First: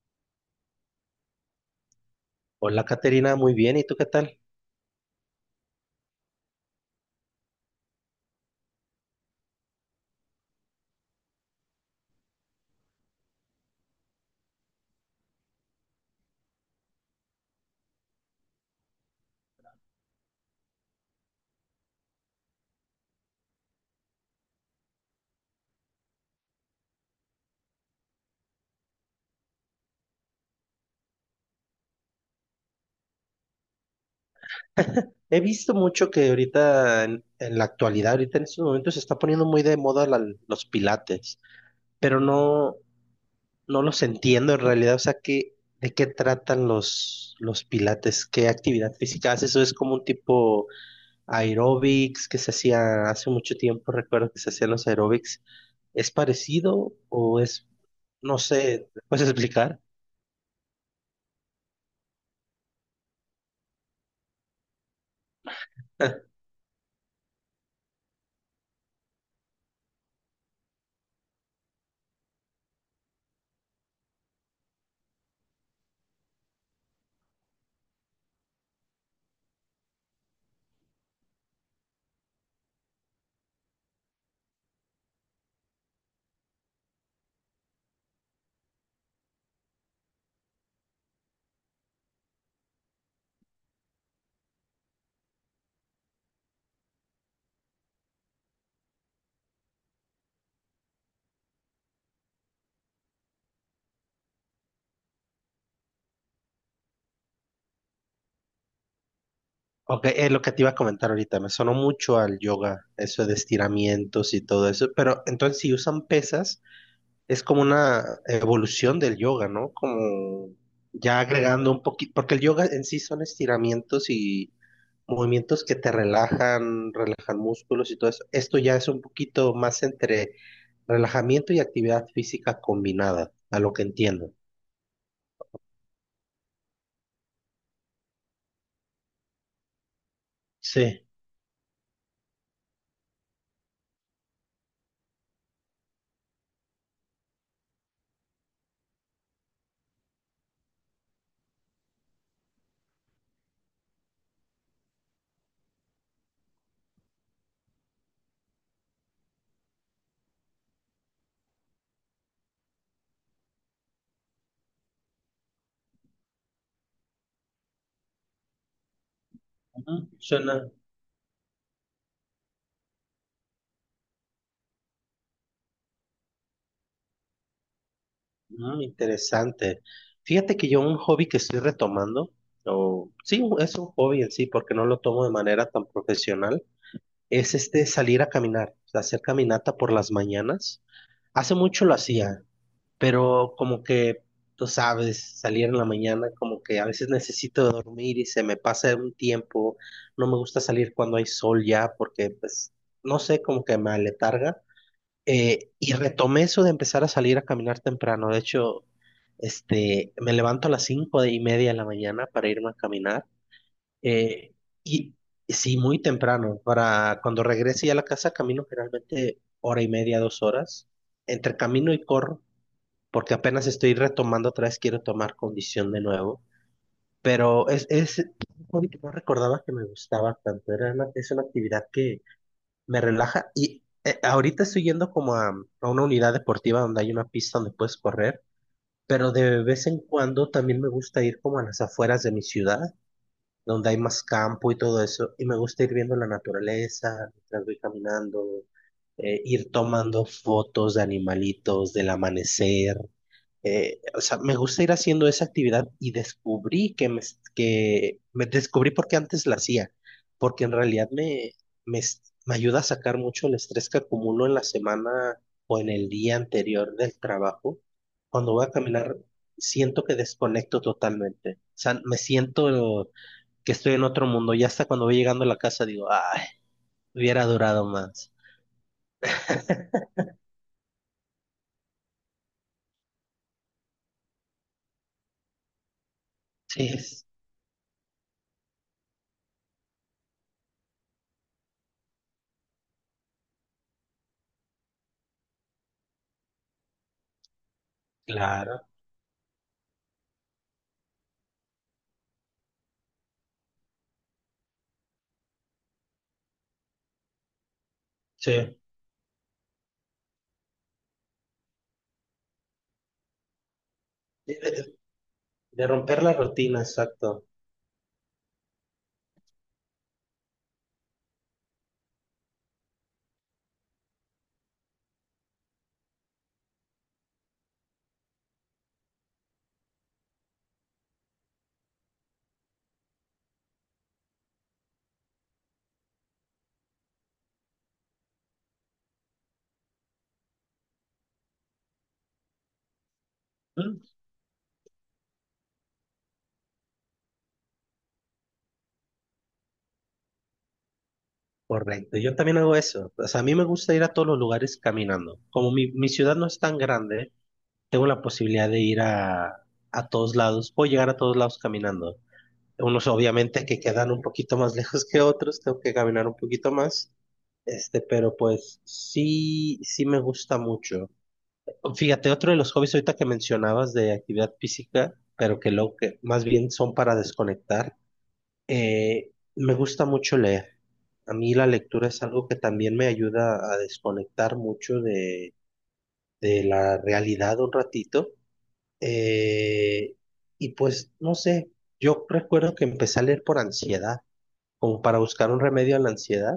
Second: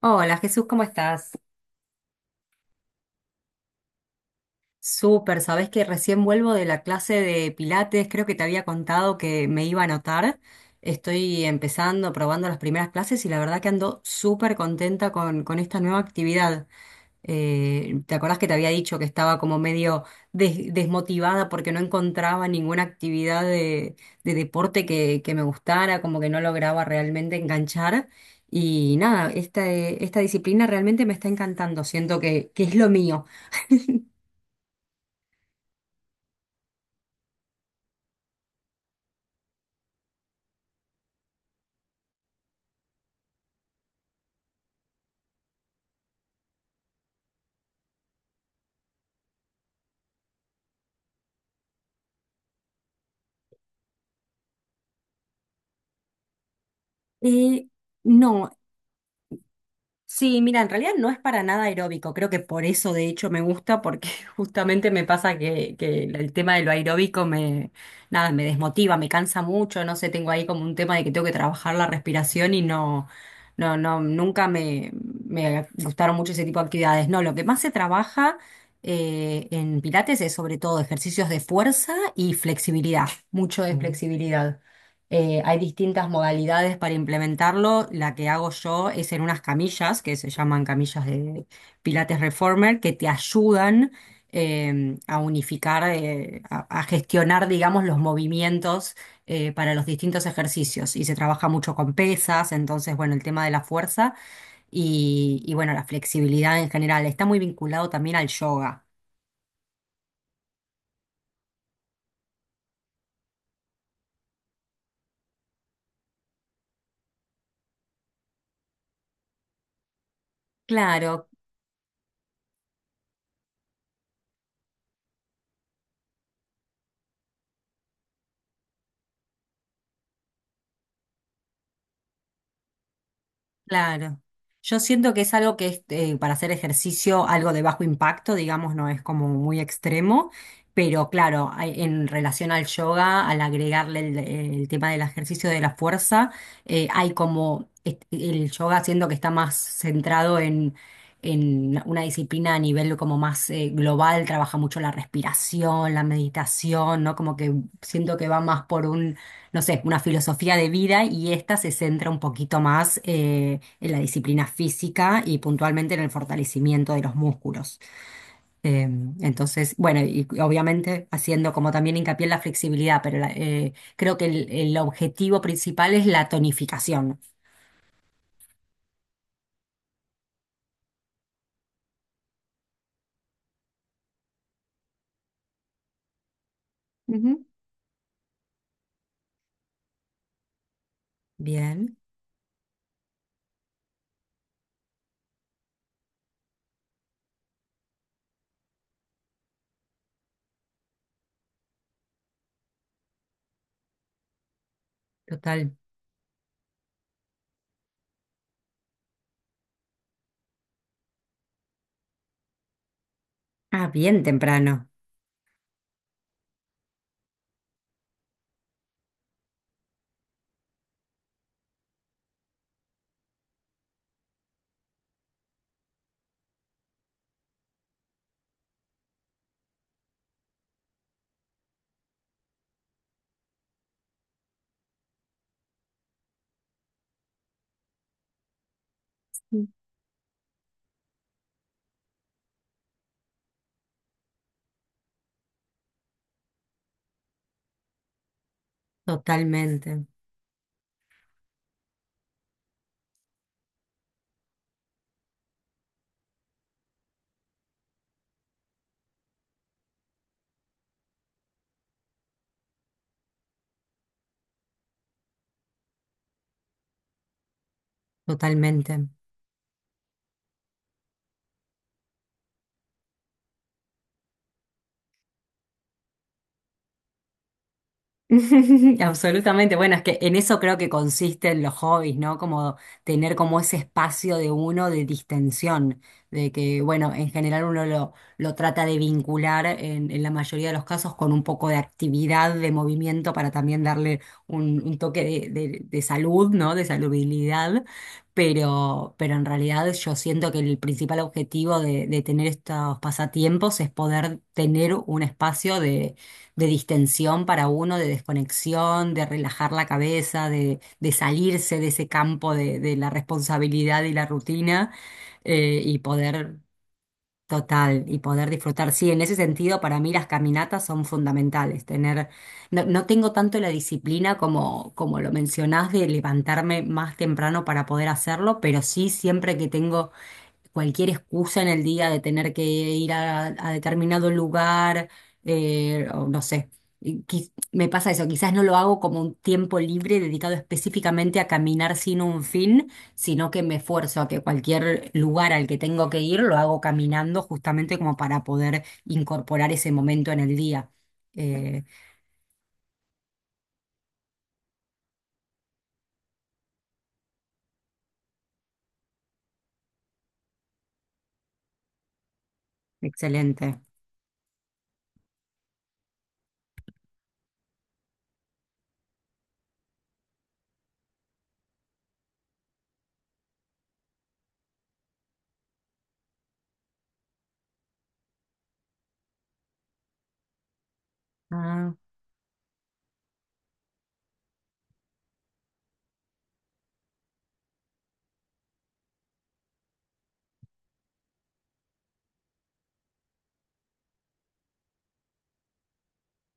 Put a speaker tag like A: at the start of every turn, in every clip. A: Hola Jesús, ¿cómo estás?
B: Hola, Caterina, muy bien. ¿Y tú qué tal?
A: Súper, sabés que recién vuelvo de la clase de Pilates, creo que te había contado que me iba a anotar. Estoy empezando, probando las primeras clases y la verdad que ando súper contenta con esta nueva actividad. ¿Te acordás que te había dicho que estaba como medio desmotivada porque no encontraba ninguna actividad de deporte que me gustara, como que no lograba realmente enganchar? Y nada, esta disciplina realmente me está encantando, siento que es lo mío.
B: He visto mucho que ahorita, en la actualidad, ahorita en estos momentos, se está poniendo muy de moda los Pilates, pero no, no los entiendo en realidad. O sea, de qué tratan los Pilates? ¿Qué actividad física haces? ¿Eso es como un tipo aeróbics que se hacía hace mucho tiempo? Recuerdo que se hacían los aeróbics. ¿Es parecido
A: Eh,
B: no
A: no,
B: sé, puedes explicar?
A: sí, mira, en realidad no es para nada aeróbico, creo que por eso de hecho me gusta, porque justamente me pasa que el tema de lo aeróbico me, nada, me desmotiva, me cansa mucho, no sé, tengo ahí como un tema de que tengo que trabajar la respiración y no, nunca me gustaron mucho ese tipo de actividades. No, lo que más se trabaja en Pilates es sobre todo ejercicios de fuerza y flexibilidad, mucho de Mm. flexibilidad. Hay distintas modalidades para implementarlo. La que hago yo es en unas camillas, que se llaman camillas de Pilates Reformer, que te ayudan a unificar, a gestionar, digamos, los movimientos para los distintos ejercicios. Y se trabaja mucho con pesas, entonces, bueno, el tema de la fuerza y, bueno, la flexibilidad en general. Está muy vinculado también al yoga.
B: Ok, es lo que te iba a comentar ahorita, me sonó mucho al yoga, eso de estiramientos y todo eso, pero entonces si usan pesas, es como una evolución del yoga, ¿no? Como ya
A: Claro,
B: agregando un poquito, porque el yoga en sí son estiramientos y movimientos que te relajan, relajan músculos y todo eso. Esto ya es un poquito más entre relajamiento y actividad física combinada, a lo que
A: Claro.
B: entiendo.
A: Yo siento que es algo que es para hacer ejercicio, algo de bajo impacto, digamos, no es como muy extremo,
B: Sí.
A: pero claro, en relación al yoga, al agregarle el tema del ejercicio de la fuerza, hay como el yoga siendo que está más centrado en una disciplina a nivel como más global, trabaja mucho la respiración, la meditación, ¿no? Como que siento que va más por un no sé, una filosofía de vida y esta se centra un poquito más en la disciplina física y puntualmente en el fortalecimiento de los músculos. Eh, entonces, bueno,
B: Ujú.
A: y
B: Suena,
A: obviamente haciendo como también hincapié en la flexibilidad, pero creo que el objetivo principal es la tonificación.
B: Interesante. Fíjate que yo un hobby que estoy retomando, o sí, es un hobby en sí, porque no lo tomo de manera tan profesional,
A: Ujú.
B: es este salir a caminar, o sea, hacer caminata por las mañanas. Hace mucho lo
A: Bien,
B: hacía, pero como que, tú sabes, salir en la mañana, como que a veces necesito dormir y se me pasa un tiempo. No me gusta salir cuando hay sol ya, porque pues, no sé, como que me aletarga. Eh,
A: total.
B: y retomé eso de empezar a salir a caminar temprano. De hecho, este, me levanto a las 5:30 de la mañana para irme a caminar.
A: Ah, bien
B: Eh,
A: temprano.
B: y y sí, muy temprano. Para cuando regrese ya a la casa, camino generalmente hora y media, 2 horas. Entre camino y corro, porque apenas estoy retomando otra vez, quiero tomar condición de nuevo. Pero es un hobby que no recordaba que me gustaba tanto. Es una actividad que me relaja. Y ahorita estoy yendo como a una unidad deportiva donde hay una pista donde puedes correr, pero de vez en cuando también me gusta ir como a las afueras de mi ciudad, donde hay más campo y todo eso, y me gusta ir viendo la naturaleza mientras voy caminando, ir
A: Totalmente,
B: tomando fotos de animalitos, del amanecer, o sea, me gusta ir haciendo esa actividad y descubrí que me descubrí porque antes la hacía, porque en realidad me, me ayuda a sacar mucho el estrés que acumulo en la semana o en el día anterior del trabajo. Cuando voy a
A: totalmente.
B: caminar, siento que desconecto totalmente. O sea, me siento que estoy en otro mundo. Y hasta cuando voy llegando a la casa digo, ay, hubiera durado más.
A: Absolutamente, bueno, es que en eso creo que consisten los hobbies, ¿no? Como tener como ese espacio de uno de distensión, de que,
B: Sí,
A: bueno, en general uno lo trata de vincular en la mayoría de los casos con un poco de actividad, de movimiento para también darle un toque de salud, ¿no? De saludabilidad,
B: claro.
A: pero en realidad yo siento que el principal objetivo de tener estos pasatiempos es poder tener un espacio de distensión para uno, de
B: Sí.
A: desconexión, de relajar la cabeza, de salirse de ese campo de la responsabilidad y la rutina
B: De- de
A: y
B: romper la
A: poder
B: rutina, exacto.
A: total y poder disfrutar. Sí, en ese sentido para mí las caminatas son fundamentales. Tener, no, no tengo tanto la disciplina como, como lo mencionás de levantarme más temprano para poder hacerlo, pero sí siempre que tengo cualquier excusa en el día de tener que ir a determinado lugar, o no sé. Me pasa eso, quizás no lo hago como un tiempo libre dedicado específicamente a caminar sin un fin, sino que me esfuerzo a que cualquier lugar al que tengo que ir lo hago caminando justamente como para poder incorporar ese momento en el día. Eh,
B: Correcto, yo también hago eso. O sea, a mí me gusta ir a todos los lugares caminando. Como mi ciudad no es tan grande, tengo la posibilidad de ir a todos lados. Puedo llegar a todos lados caminando. Unos obviamente
A: excelente.
B: que quedan un poquito más lejos que otros, tengo que caminar un poquito más. Este, pero pues sí, sí me gusta mucho. Fíjate, otro de los hobbies ahorita que mencionabas de actividad física, pero que lo que más bien son para desconectar. Eh, me gusta mucho leer. A mí la
A: Ah.
B: lectura es algo que también me ayuda a desconectar mucho de la realidad un ratito. Eh, y pues, no sé, yo recuerdo que empecé a leer por ansiedad, como para buscar un remedio a la ansiedad.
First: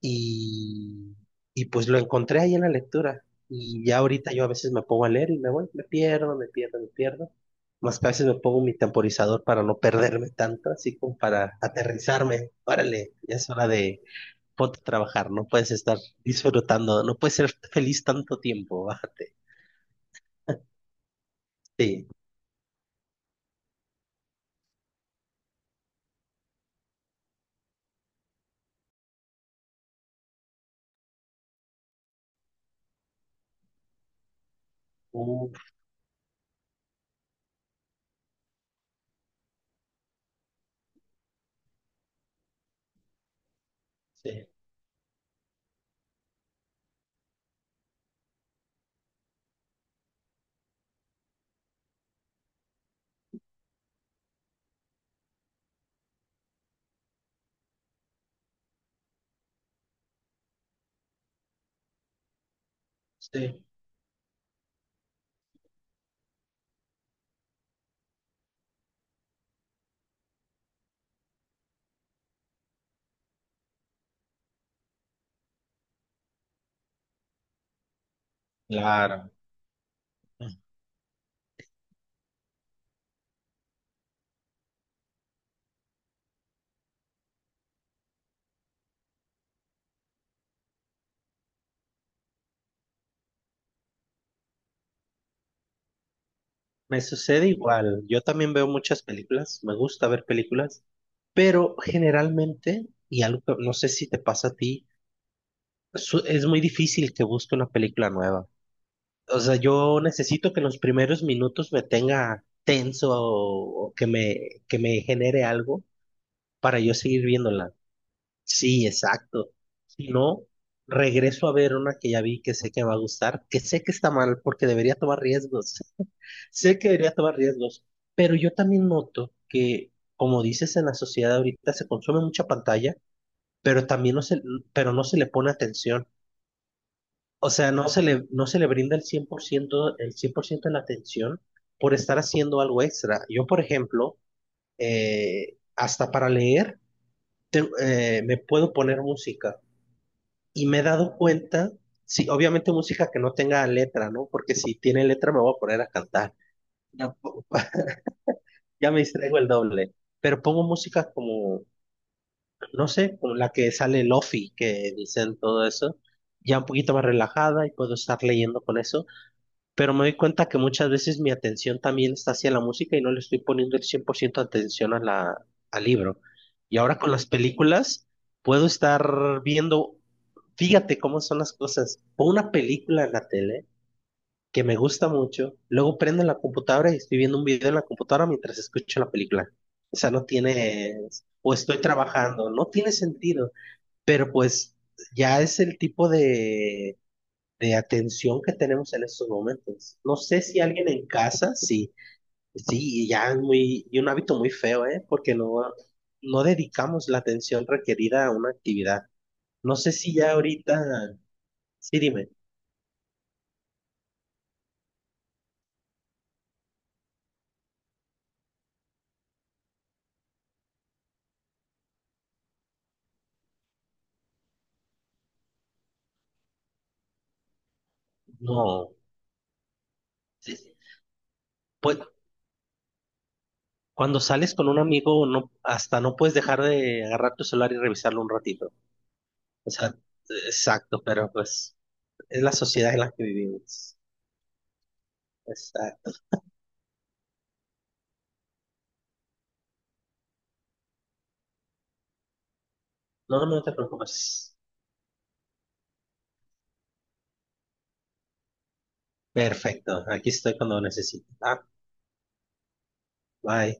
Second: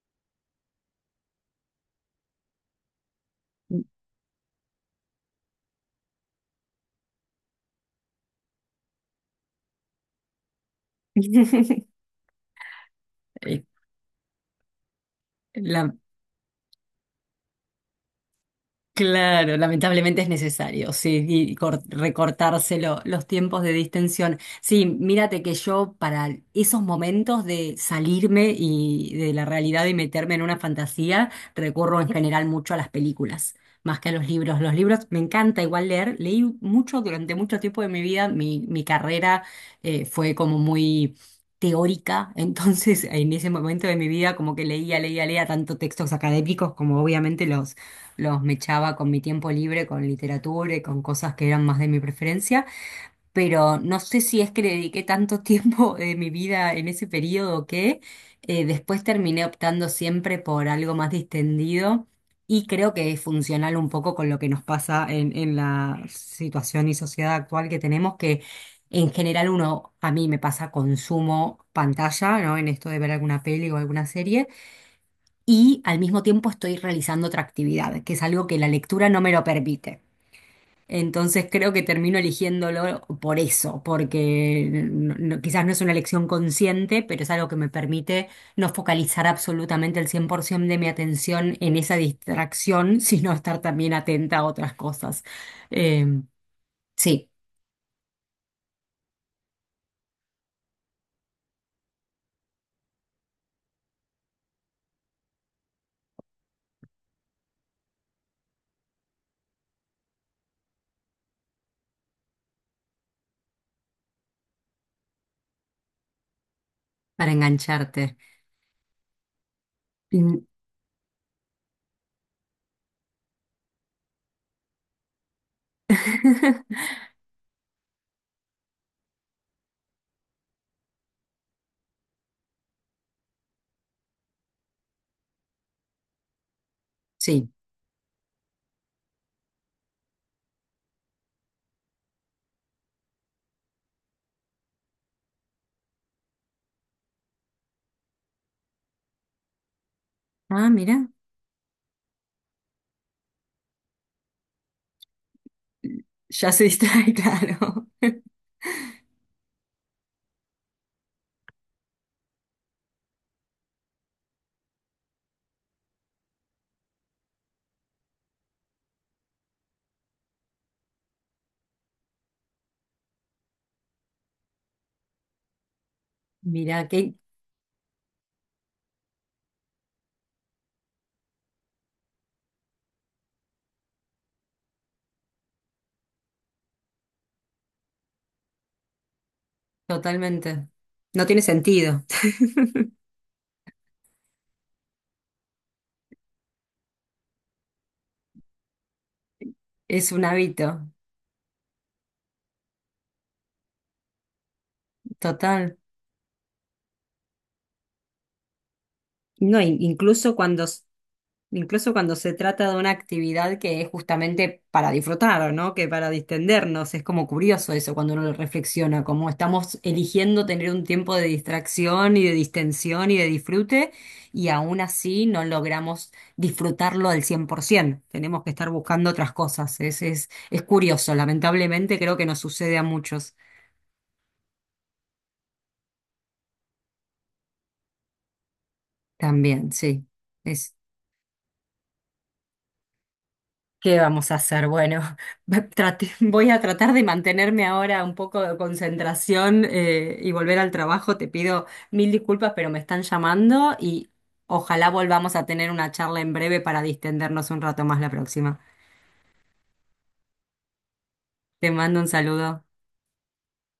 B: Y, y pues lo encontré ahí en la lectura. Y ya ahorita yo a veces me pongo a leer y me voy, me pierdo, me pierdo, me pierdo. Más que a veces me pongo mi temporizador para no perderme tanto, así como para aterrizarme. Órale, ya es hora de ponte a trabajar, no puedes
A: La-
B: estar disfrutando, no puedes ser feliz tanto tiempo, bájate.
A: Claro, lamentablemente es necesario, sí, y
B: Sí,
A: recortarse los tiempos de distensión. Sí, mírate que yo para esos momentos de salirme y de la realidad y meterme en una fantasía, recurro en general mucho a las películas, más que a los libros. Los libros me encanta
B: uf,
A: igual leer, leí mucho durante mucho tiempo de mi vida, mi carrera fue como muy teórica, entonces en ese momento de mi vida
B: sí,
A: como que leía tanto textos académicos como obviamente los mechaba con mi tiempo libre, con literatura y con cosas que eran más de mi preferencia, pero no sé si es que le dediqué tanto tiempo de mi vida en ese periodo que después terminé optando siempre por algo más distendido y creo que es
B: sí.
A: funcional un poco con lo que nos pasa en la situación y sociedad actual que tenemos, que en general uno, a mí me pasa consumo pantalla, ¿no? En esto de ver alguna peli o alguna serie y al mismo tiempo estoy realizando otra actividad, que es algo que la lectura no me lo permite. Entonces creo que termino eligiéndolo por eso, porque quizás no es una elección consciente, pero es algo que me permite no focalizar absolutamente el 100% de mi atención en esa distracción, sino estar también atenta a otras cosas. Em,
B: Me
A: sí,
B: sucede igual. Yo también veo muchas películas, me gusta ver películas, pero generalmente, y algo que no sé si te pasa a ti, es muy difícil que busque una película nueva. O sea, yo necesito que en los primeros minutos me tenga tenso o que me genere algo para yo seguir
A: para
B: viéndola.
A: engancharte.
B: Sí, exacto. Si
A: Mm.
B: no, regreso a ver una que ya vi que sé que me va a gustar, que sé que está mal porque debería tomar riesgos. Sé que debería tomar riesgos, pero yo también noto que, como dices, en la sociedad ahorita se consume mucha pantalla, pero también no se, pero no se le pone atención.
A: Sí.
B: O sea, no se le brinda el cien por ciento de la atención por estar haciendo algo extra. Yo, por ejemplo, hasta para leer, me puedo poner música y
A: Ah,
B: me he
A: mira,
B: dado cuenta, sí, obviamente música que no tenga letra, ¿no? Porque si tiene letra me voy a poner a cantar.
A: ya se distrae,
B: Ya, po-
A: claro.
B: ya me distraigo el doble. Pero pongo música como, no sé, como la que sale Lofi, que dicen todo eso, ya un poquito más relajada y puedo estar leyendo con eso. Pero me doy cuenta que muchas veces mi atención también está hacia la música y no le estoy poniendo el 100% atención al libro. Y
A: Mira,
B: ahora con
A: qué,
B: las películas puedo estar viendo, fíjate cómo son las cosas, pongo una película en la tele que me gusta mucho, luego prendo la computadora y estoy viendo un video en la computadora mientras escucho la película. O sea, no
A: totalmente.
B: tiene,
A: No tiene
B: o estoy
A: sentido.
B: trabajando, no tiene sentido, pero pues ya es el tipo de atención que tenemos en estos momentos.
A: Es
B: No
A: un
B: sé si
A: hábito,
B: alguien en casa, sí, sí, y un hábito muy feo, ¿eh? Porque no,
A: total.
B: no dedicamos la atención requerida a una actividad.
A: No,
B: No sé si ya
A: incluso
B: ahorita,
A: incluso
B: sí,
A: cuando
B: dime,
A: se trata de una actividad que es justamente para disfrutar, ¿no? Que para distendernos. Es como curioso eso cuando uno lo reflexiona, como estamos eligiendo tener un tiempo de distracción y de distensión y de disfrute, y aún así no logramos disfrutarlo al 100%. Tenemos que estar
B: no,
A: buscando otras cosas.
B: sí,
A: Es curioso. Lamentablemente
B: pues
A: creo que nos sucede a muchos.
B: cuando sales con un amigo, no, hasta no puedes dejar de agarrar tu celular y revisarlo un ratito.
A: También,
B: O sea,
A: sí. Es,
B: exacto, pero pues es la sociedad en la que vivimos.
A: ¿qué vamos a hacer? Bueno,
B: Exacto.
A: voy a tratar de mantenerme ahora un poco de concentración y volver al trabajo. Te pido mil disculpas, pero me están
B: No, no te
A: llamando y
B: preocupes.
A: ojalá volvamos a tener una charla en breve para distendernos un rato más la próxima.
B: Perfecto, aquí estoy cuando necesito. Ah,
A: Te mando un saludo.
B: bye